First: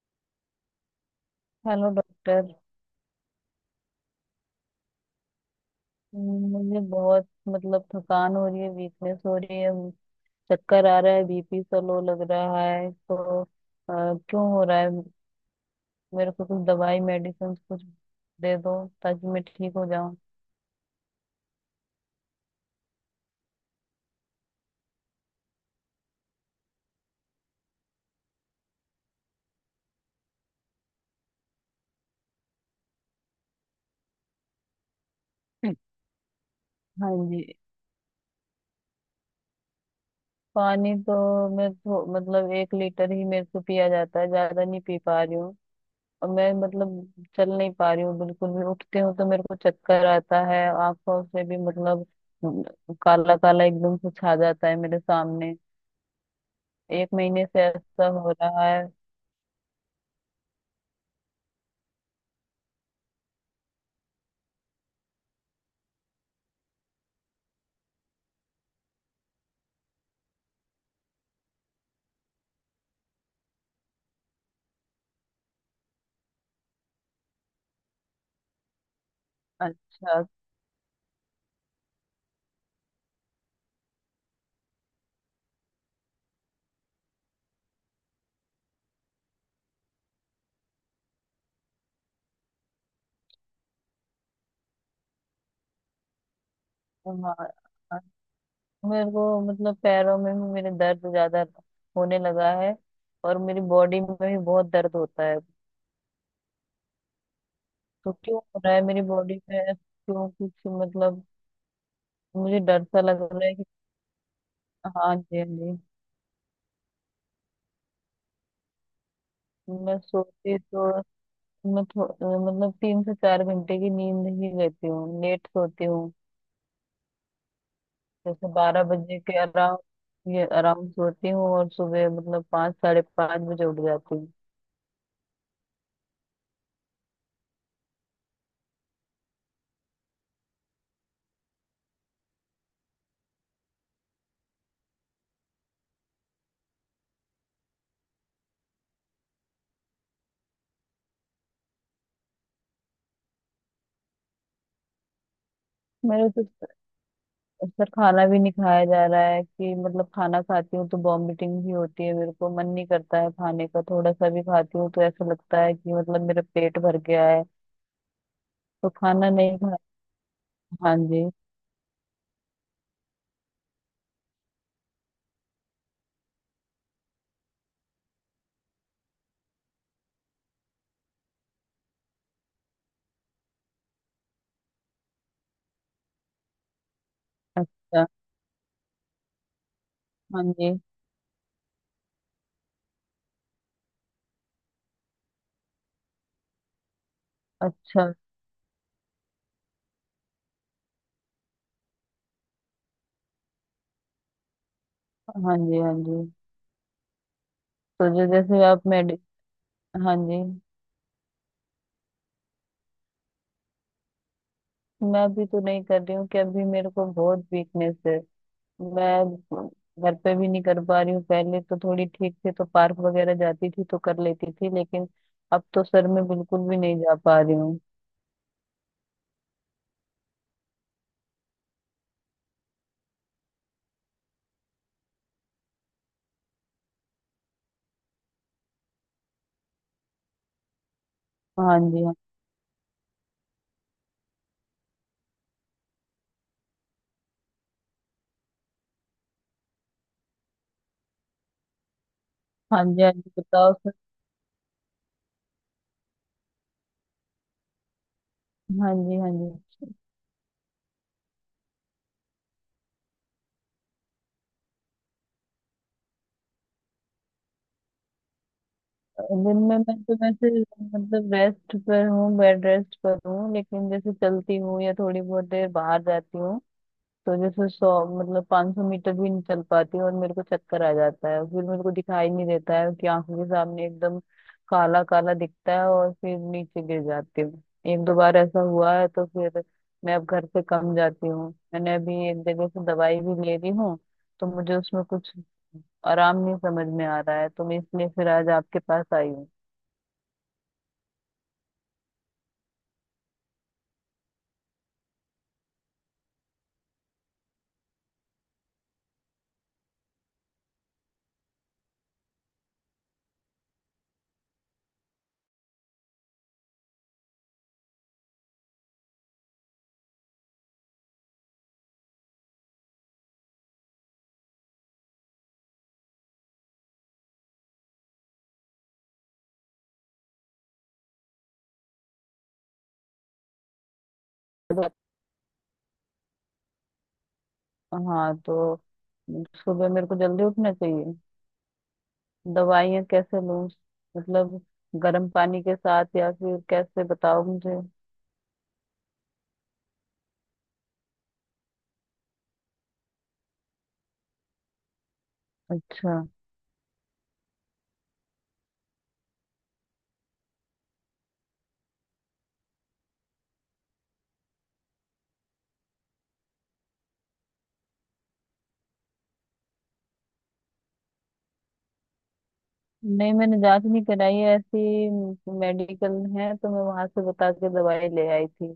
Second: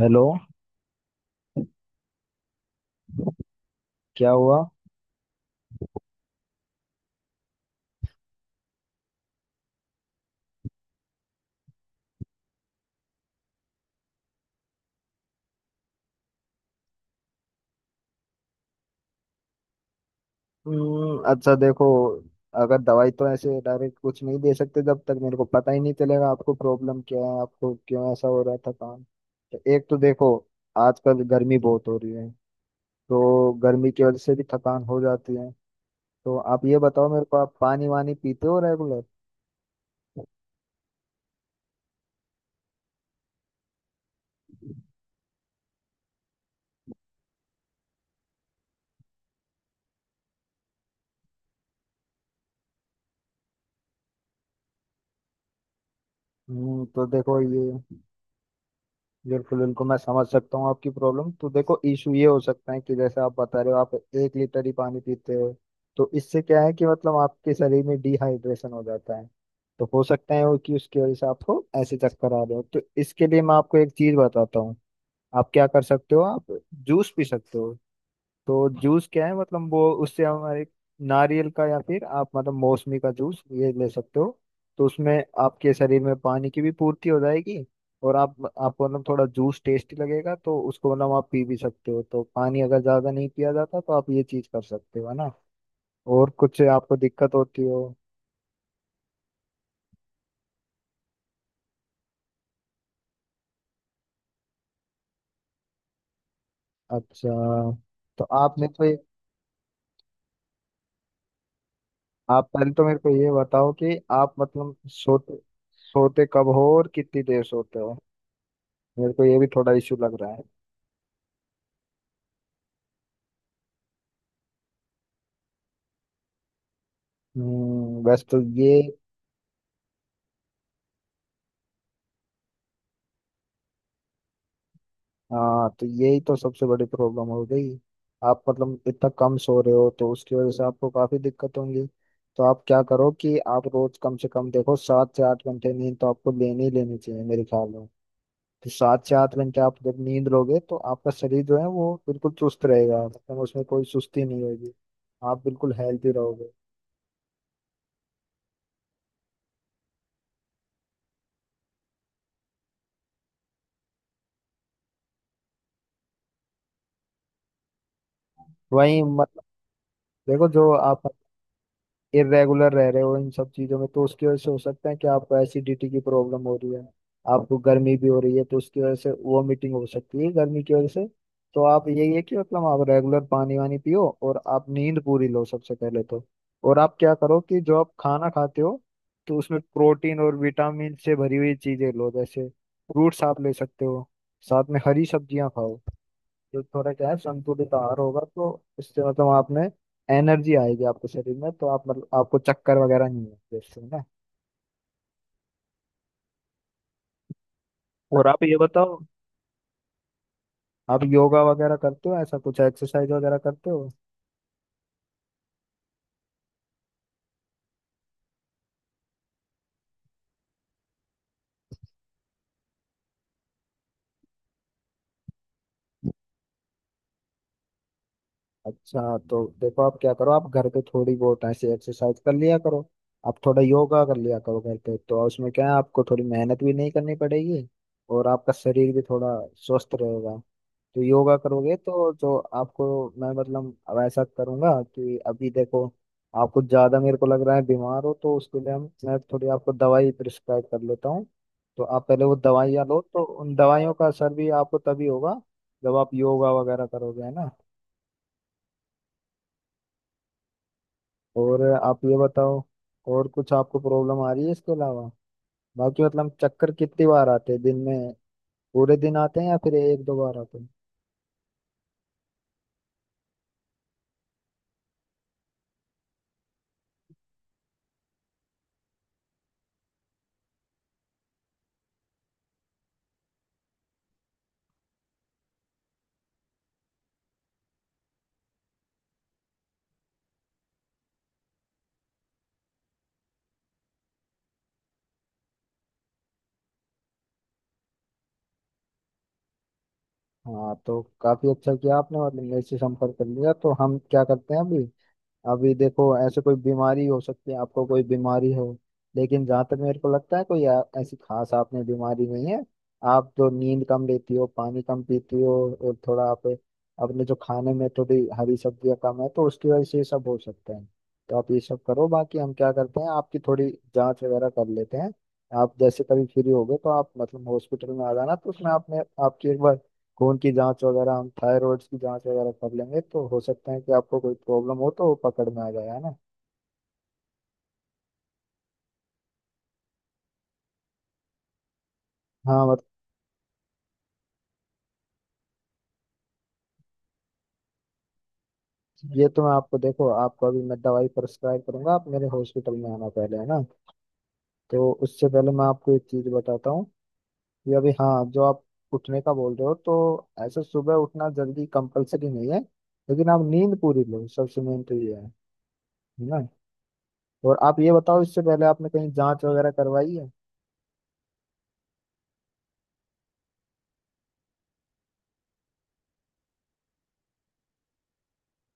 Hello. Hello doctor. क्या हुआ? मुझे बहुत मतलब थकान हो रही है, वीकनेस हो रही है, चक्कर आ रहा है, बीपी सा लो लग रहा है, तो क्यों हो रहा है। मेरे को कुछ दवाई मेडिसिन कुछ दे दो, ताकि मैं ठीक हो जाऊं। अच्छा देखो, अगर दवाई तो ऐसे डायरेक्ट कुछ नहीं दे सकते जब तक मेरे को पता ही नहीं चलेगा आपको प्रॉब्लम क्या है, आपको क्यों ऐसा हो रहा था काम। तो एक तो देखो, आजकल गर्मी बहुत हो रही है, तो गर्मी की वजह से भी थकान हो जाती है। तो आप ये बताओ हाँ मेरे को, जी। आप पानी वानी पीते हो रेगुलर? पानी तो मैं मतलब 1 लीटर ही मेरे को पिया जाता है, ज्यादा नहीं पी पा रही हूँ। और मैं मतलब चल नहीं पा रही हूँ बिल्कुल भी, उठती हूँ तो मेरे को चक्कर आता है। आंखों से भी मतलब काला काला एकदम से छा जाता है मेरे सामने। तो एक देखो महीने से ये ऐसा हो रहा है। बिल्कुल बिल्कुल मैं समझ सकता हूँ आपकी प्रॉब्लम। तो देखो, इशू ये हो सकता है कि जैसे आप बता रहे हो आप 1 लीटर ही पानी पीते हो, तो इससे क्या है कि मतलब आपके शरीर में डिहाइड्रेशन हो जाता है। तो हो सकता है वो कि उसकी वजह से आपको ऐसे चक्कर आ रहे हो, तो इसके लिए मैं आपको एक चीज बताता हूँ। आप क्या कर सकते हो, आप जूस पी सकते हो। तो जूस क्या है, मतलब वो अच्छा। उससे हमारे नारियल का या फिर आप मतलब मौसमी का जूस ये ले सकते हो। तो उसमें आपके शरीर में पानी की भी पूर्ति हो जाएगी, और आप आपको मतलब थोड़ा जूस टेस्टी लगेगा, तो उसको मतलब आप पी भी सकते हो। तो पानी अगर ज्यादा नहीं पिया जाता तो आप ये चीज कर सकते हो, है ना। और कुछ आपको तो दिक्कत होती हो? हाँ, मेरे को मतलब पैरों में भी मेरे दर्द ज्यादा होने लगा है, और मेरी बॉडी में भी बहुत दर्द होता है। अच्छा, तो तो क्यों आप हो मेरे रहा है को मेरी बॉडी में, क्यों कुछ मतलब। आप मुझे पहले तो डर मेरे सा को लग ये रहा है कि। बताओ कि आप मतलब हाँ जी, सोते हाँ जी। सोते कब हो और कितनी देर सोते हो, मेरे को ये भी थोड़ा इश्यू मैं लग रहा है। सोती तो मैं मतलब 3 से 4 घंटे की नींद ही लेती हूँ, लेट सोती हूँ। वैसे तो जैसे ये 12 बजे के अराउंड, ये अराउंड सोती हूँ और सुबह मतलब 5 साढ़े 5 बजे उठ जाती हूँ। हाँ तो यही तो सबसे बड़ी प्रॉब्लम हो गई। आप मतलब इतना कम सो रहे हो तो उसकी वजह से आपको काफी दिक्कत होंगी। तो आप क्या करो कि आप रोज कम से कम देखो 7 से 8 घंटे नींद तो आपको लेनी ही लेनी चाहिए मेरे ख्याल में। तो 7 से 8 घंटे आप जब नींद लोगे तो आपका शरीर जो है वो बिल्कुल चुस्त रहेगा, मतलब उसमें कोई सुस्ती नहीं होगी, आप बिल्कुल हेल्थी मेरे तो रहोगे। सर खाना भी नहीं खाया जा रहा है, कि मतलब खाना खाती हूँ तो वॉमिटिंग भी होती है, मेरे को मन नहीं करता है खाने का, थोड़ा सा भी खाती हूँ तो ऐसा लगता है कि मतलब मेरा पेट भर गया है। तो वहीं खाना मतलब नहीं खा। देखो, जो हाँ आप जी। इरेगुलर रह रहे हो इन सब चीजों में, तो उसकी वजह से हो सकता है कि आपको एसिडिटी की प्रॉब्लम हो रही है। आपको गर्मी भी हो रही है तो उसकी वजह से वॉमिटिंग हो सकती है गर्मी की वजह से। तो आप यही है कि मतलब आप रेगुलर पानी वानी पियो और आप नींद पूरी लो सबसे पहले तो। और आप क्या करो कि जो आप अच्छा। खाना खाते हो तो उसमें प्रोटीन और हाँ जी। विटामिन से भरी हुई चीजें लो। जैसे फ्रूट्स आप ले सकते हो, साथ में हरी सब्जियां खाओ, तो थोड़ा क्या है संतुलित आहार अच्छा। होगा तो इससे मतलब आपने एनर्जी आएगी आपके शरीर में, तो आप मतलब आपको चक्कर वगैरह नहीं आएंगे इससे ना। हाँ जी, हाँ जी। तो और जो आप ये जैसे आप बताओ, मेडि। हाँ जी। आप योगा वगैरह करते हो, ऐसा कुछ एक्सरसाइज वगैरह करते हो? मैं भी तो नहीं कर रही हूँ कि अभी मेरे को बहुत वीकनेस है। मैं घर पे भी नहीं कर पा रही हूँ, पहले तो थोड़ी ठीक थी तो पार्क वगैरह जाती थी तो कर लेती थी, लेकिन अब तो सर मैं बिल्कुल भी नहीं जा पा रही हूँ। अच्छा, तो देखो आप क्या करो, आप घर पे थोड़ी बहुत ऐसे एक्सरसाइज कर लिया करो, आप थोड़ा योगा कर लिया करो घर पे। तो उसमें क्या है, आपको थोड़ी मेहनत भी नहीं करनी पड़ेगी और आपका शरीर भी थोड़ा स्वस्थ रहेगा। तो योगा करोगे हाँ जी, तो हाँ। जो आपको मैं मतलब अब ऐसा करूंगा कि अभी देखो आप कुछ ज्यादा मेरे को लग रहा है बीमार हो, तो उसके लिए हम मैं थोड़ी आपको दवाई प्रिस्क्राइब कर लेता हूँ। तो आप पहले वो दवाइयाँ हाँ लो, जी, हाँ तो जी उन बताओ दवाइयों सर। का असर भी आपको तभी होगा जब आप योगा वगैरह करोगे, है ना। हाँ जी, हाँ जी। और आप ये बताओ, और कुछ आपको प्रॉब्लम आ रही है इसके अलावा? बाकी मतलब चक्कर कितनी बार आते हैं दिन में, पूरे दिन आते हैं दिन या फिर में मैं एक तो दो बार वैसे आते हैं? मतलब रेस्ट पर हूँ, बेड रेस्ट पर हूँ, लेकिन जैसे चलती हूँ या थोड़ी बहुत देर बाहर जाती हूँ तो जैसे 100, मतलब 500 मीटर भी नहीं चल पाती, और मेरे को चक्कर आ जाता है, फिर मेरे को दिखाई नहीं देता है कि आंखों के सामने एकदम काला काला दिखता है, और फिर नीचे गिर जाती हूँ। एक दो बार ऐसा हुआ है तो फिर मैं अब घर से कम जाती हूँ। मैंने अभी एक जगह से दवाई भी ले रही हूँ, तो मुझे उसमें कुछ आराम नहीं समझ में आ रहा है, तो मैं इसलिए फिर आज आपके पास आई हूँ। हाँ तो काफी अच्छा किया आपने मतलब मेरे से संपर्क कर लिया, तो हम क्या करते हैं अभी। अभी देखो ऐसे कोई बीमारी हो सकती है, आपको कोई बीमारी हो, लेकिन जहाँ तक मेरे को लगता है कोई ऐसी खास आपने बीमारी नहीं है। आप तो नींद कम लेती हो, पानी कम पीती हो, और थोड़ा आप अपने जो खाने में थोड़ी हरी सब्जियाँ कम है, तो उसकी वजह से ये सब हो सकता है। तो आप ये सब करो, बाकी हम क्या करते हैं आपकी थोड़ी जांच वगैरह कर लेते हैं। आप जैसे कभी फ्री होगे तो आप मतलब हॉस्पिटल में आ जाना, तो उसमें आपने आपकी एक बार खून की जांच वगैरह हम थायराइड की जांच वगैरह कर लेंगे, तो हो सकता है कि आपको कोई प्रॉब्लम हो तो वो पकड़ में आ जाए, है ना। हाँ। तो सुबह मेरे को जल्दी उठना चाहिए। हाँ मतलब दवाइयाँ कैसे लूँ, मतलब गर्म पानी के साथ या फिर कैसे, बताओ मुझे। ये तो मैं आपको देखो आपको अभी मैं दवाई प्रिस्क्राइब करूंगा, आप मेरे हॉस्पिटल में आना पहले, है ना। तो उससे पहले मैं आपको एक अच्छा। चीज बताता हूँ कि अभी हाँ जो आप उठने का बोल रहे हो, तो ऐसे सुबह उठना जल्दी कंपलसरी नहीं है, लेकिन आप नींद पूरी लो, सबसे मेन तो ये है ना। और आप ये बताओ, इससे पहले आपने कहीं जांच वगैरह करवाई है? नहीं, मैंने जांच नहीं कराई है ऐसी, मेडिकल है तो मैं वहां से बता के दवाई ले आई थी।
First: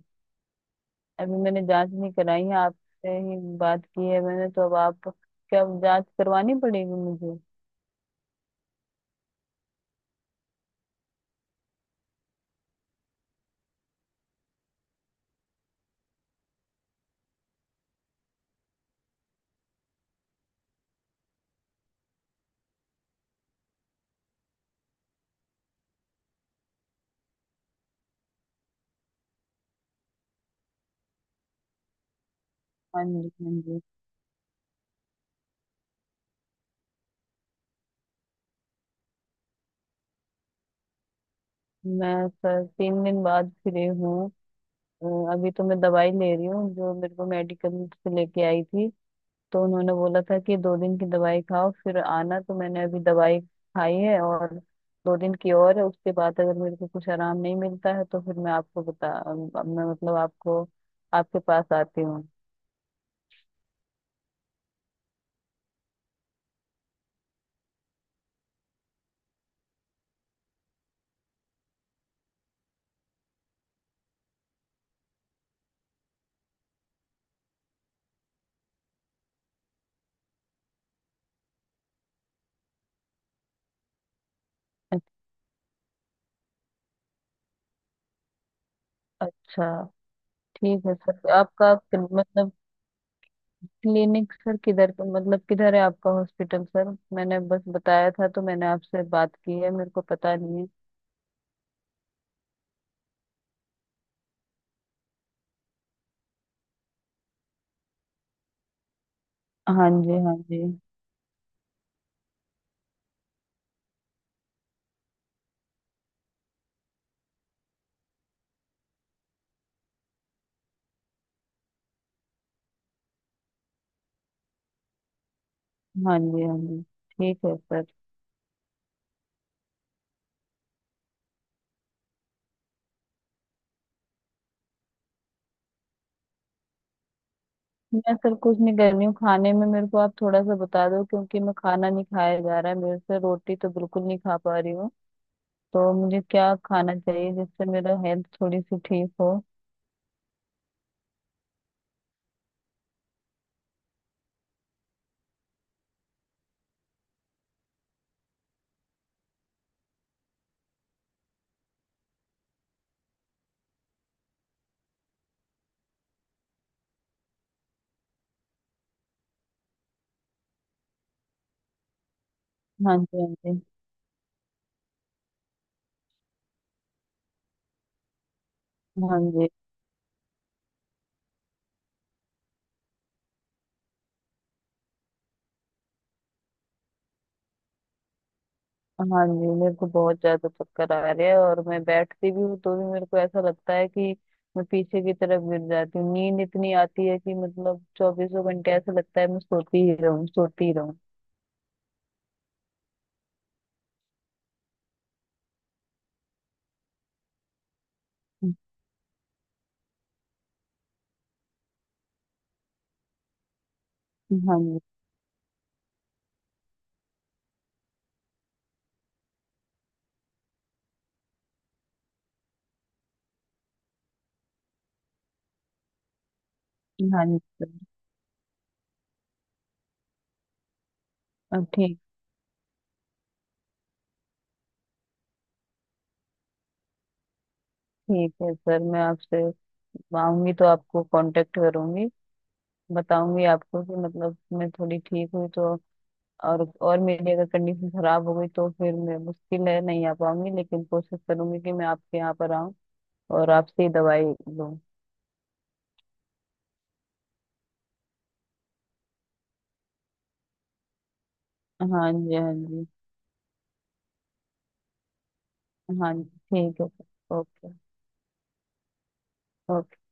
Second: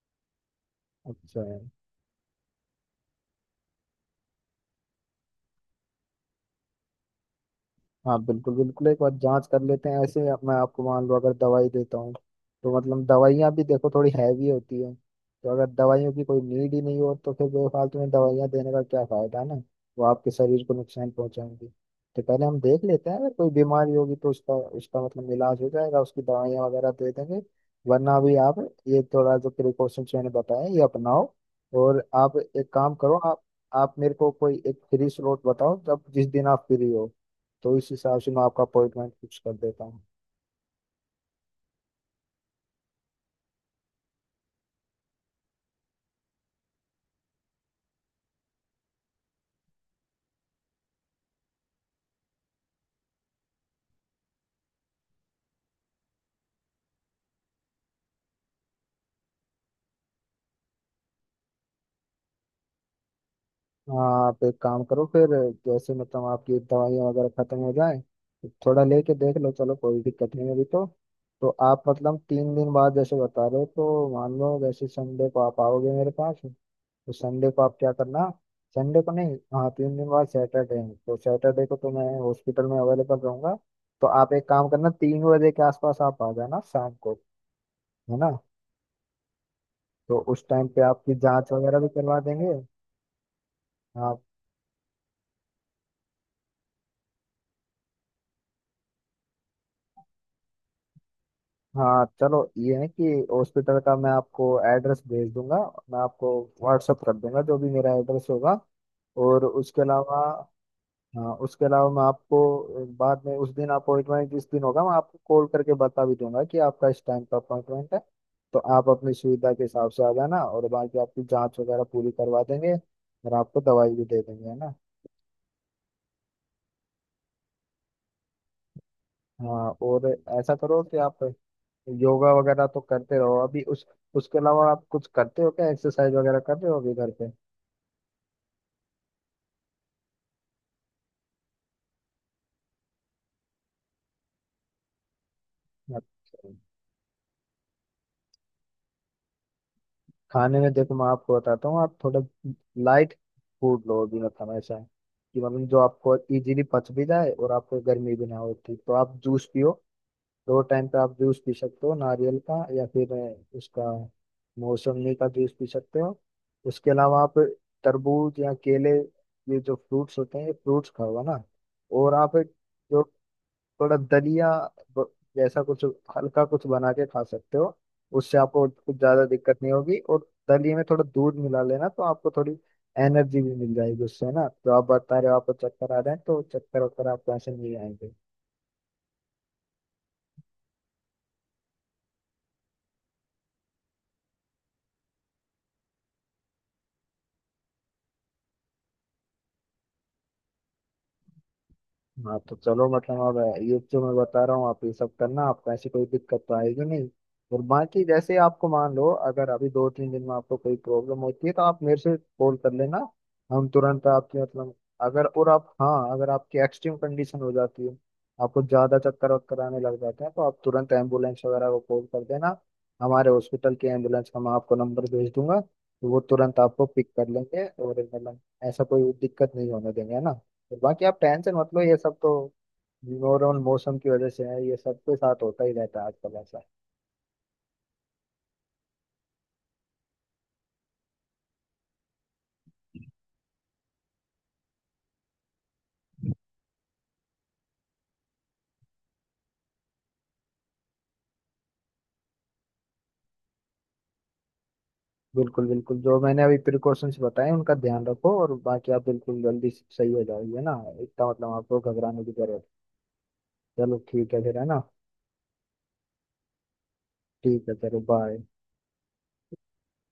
अभी अच्छा। मैंने जांच नहीं कराई है, आपसे ही बात की है मैंने तो, अब आप क्या जांच करवानी पड़ेगी मुझे। हाँ बिल्कुल बिल्कुल एक बार जांच कर लेते हैं ऐसे ही। अब मैं आपको मान लो अगर दवाई देता हूँ तो मतलब दवाइयाँ भी देखो थोड़ी हैवी होती है, तो अगर दवाइयों की कोई नीड ही नहीं हो तो फिर बेफालतू में दवाइयाँ देने का क्या फायदा, है ना। वो आपके शरीर को नुकसान पहुंचाएंगी। तो पहले हम देख लेते हैं, अगर कोई बीमारी होगी तो उसका उसका मतलब इलाज हो जाएगा, उसकी दवाइयाँ वगैरह दे देंगे। वरना भी आप ये थोड़ा जो प्रिकॉशंस मैंने बताया ये अपनाओ। और आप एक काम हाँ करो, जी, हाँ जी। आप मेरे को कोई एक फ्री स्लॉट बताओ जब जिस दिन आप फ्री हो, तो इस हिसाब से मैं आपका अपॉइंटमेंट फिक्स कर देता हूँ। मैं सर 3 दिन बाद फ्री हूँ। अ, अभी तो मैं दवाई ले रही हूँ जो मेरे को मेडिकल से लेके आई थी। तो उन्होंने बोला था कि 2 दिन की दवाई खाओ फिर आना, तो मैंने अभी दवाई खाई है और 2 दिन की और है, उसके बाद अगर मेरे को कुछ आराम नहीं मिलता है तो फिर मैं आपको बता, मैं मतलब आपको आपके पास आती हूँ। हाँ आप एक काम करो फिर, जैसे मतलब आपकी दवाइयाँ वगैरह खत्म हो जाए, थोड़ा लेके देख लो, चलो कोई दिक्कत नहीं है अभी तो। तो आप मतलब 3 दिन बाद जैसे बता रहे हो तो मान लो जैसे संडे को आप आओगे मेरे पास, तो संडे को आप क्या करना, संडे को नहीं, हाँ 3 दिन बाद सैटरडे है तो सैटरडे को तो मैं हॉस्पिटल में अवेलेबल रहूंगा। तो आप एक काम करना, 3 बजे के आसपास आप आ जाना शाम को, है ना। अच्छा। तो उस टाइम पे ठीक है आपकी सर, जांच आपका वगैरह भी करवा मतलब देंगे। हाँ, क्लिनिक सर किधर मतलब किधर है आपका हॉस्पिटल सर। मैंने बस बताया था तो, मैंने आपसे बात की है, मेरे को पता नहीं है। हाँ चलो ये है कि हॉस्पिटल का मैं आपको एड्रेस भेज दूंगा, मैं आपको व्हाट्सअप कर दूंगा जो भी मेरा एड्रेस होगा। और उसके हाँ जी, अलावा हाँ जी। हाँ उसके अलावा मैं आपको बाद में उस दिन अपॉइंटमेंट जिस दिन होगा मैं आपको कॉल करके बता भी दूंगा कि आपका इस टाइम का अपॉइंटमेंट है। तो आप अपनी सुविधा के हिसाब से आ जाना, और बाकी आपकी जांच वगैरह पूरी करवा देंगे और आपको दवाई भी दे देंगे, है ना। हाँ जी, हाँ जी ठीक है सर। हाँ और ऐसा करो कि आप योगा वगैरह तो करते रहो अभी। उस उसके अलावा आप कुछ करते हो क्या, एक्सरसाइज वगैरह कर रहे हो अभी घर पे? मैं सर कुछ नहीं कर रही हूँ, खाने में मेरे को आप थोड़ा सा बता दो क्योंकि मैं खाना नहीं खाया जा रहा है मेरे से, रोटी तो बिल्कुल नहीं खा पा रही हूँ। तो मुझे अच्छा, क्या खाना चाहिए जिससे मेरा हेल्थ थोड़ी सी ठीक हो। खाने में देखो मैं आपको बताता हूँ, आप थोड़ा लाइट फूड लो अभी। मतलब ऐसा है कि मतलब जो आपको इजीली पच भी जाए और आपको गर्मी भी ना होती, तो आप जूस पियो। दो टाइम पे आप जूस पी सकते हो, नारियल का या फिर उसका मौसमी का जूस पी सकते हो। उसके अलावा आप तरबूज या केले, ये जो फ्रूट्स होते हैं ये फ्रूट्स खाओ, है ना। और आप हाँ जो जी, हाँ जी। थोड़ा दलिया ब- जैसा कुछ हल्का कुछ बना के खा सकते हो, उससे आपको कुछ हाँ ज्यादा जी, दिक्कत नहीं होगी। और दलिए में थोड़ा दूध मिला लेना तो आपको थोड़ी एनर्जी भी मिल जाएगी उससे ना। तो आप बता रहे हो आपको चक्कर आ रहे हैं, तो चक्कर वक्कर आपको ऐसे नहीं आएंगे। हाँ जी मेरे को बहुत ज्यादा चक्कर आ रहे हैं, और मैं बैठती भी हूँ तो भी मेरे को ऐसा लगता है कि मैं पीछे की तरफ गिर जाती हूँ। नींद इतनी आती है कि मतलब चौबीसों घंटे ऐसा लगता है मैं सोती ही रहूँ सोती ही रहूँ। हाँ तो चलो मतलब अब ये जो मैं बता रहा हूँ आप ये सब करना, आपको ऐसी कोई दिक्कत तो आएगी नहीं। और बाकी जैसे आपको मान लो अगर अभी 2 3 दिन में आपको कोई प्रॉब्लम होती है तो आप मेरे से कॉल कर लेना, हम तुरंत आपकी हाँ मतलब जी। अगर और आप हाँ अगर आपकी एक्सट्रीम कंडीशन हो जाती है, आपको ज्यादा चक्कर वक्कर आने लग जाते हैं, तो आप तुरंत एम्बुलेंस वगैरह को कॉल कर देना। हमारे हॉस्पिटल की एम्बुलेंस का मैं आपको नंबर भेज दूंगा, तो वो तुरंत आपको पिक हाँ कर जी लेंगे सर। और मतलब ऐसा कोई दिक्कत नहीं होने देंगे, है ना। बाकी आप टेंशन अब मत लो, ये ठीक। सब तो ओवरऑल मौसम की वजह से है, ये सबके साथ होता ही रहता है आजकल ऐसा। ठीक है सर, मैं आपसे, मैं आऊंगी तो आपको कांटेक्ट करूंगी, बताऊंगी आपको कि मतलब मैं थोड़ी ठीक हुई तो। और मेरी अगर कंडीशन खराब हो गई तो फिर मैं, मुश्किल है, नहीं आ पाऊंगी, लेकिन कोशिश करूंगी कि मैं आपके यहाँ पर आऊँ और आपसे ही दवाई लूँ। बिल्कुल बिल्कुल जो मैंने अभी प्रिकॉशंस बताए उनका ध्यान रखो, और बाकी आप बिल्कुल जल्दी सही हो जाओगे ना। इतना मतलब आपको हाँ घबराने की जी, हाँ जरूरत। जी। चलो ठीक है फिर, है ना। हाँ जी। ठीक है। ठीक ओके। है चलो बाय। ओके।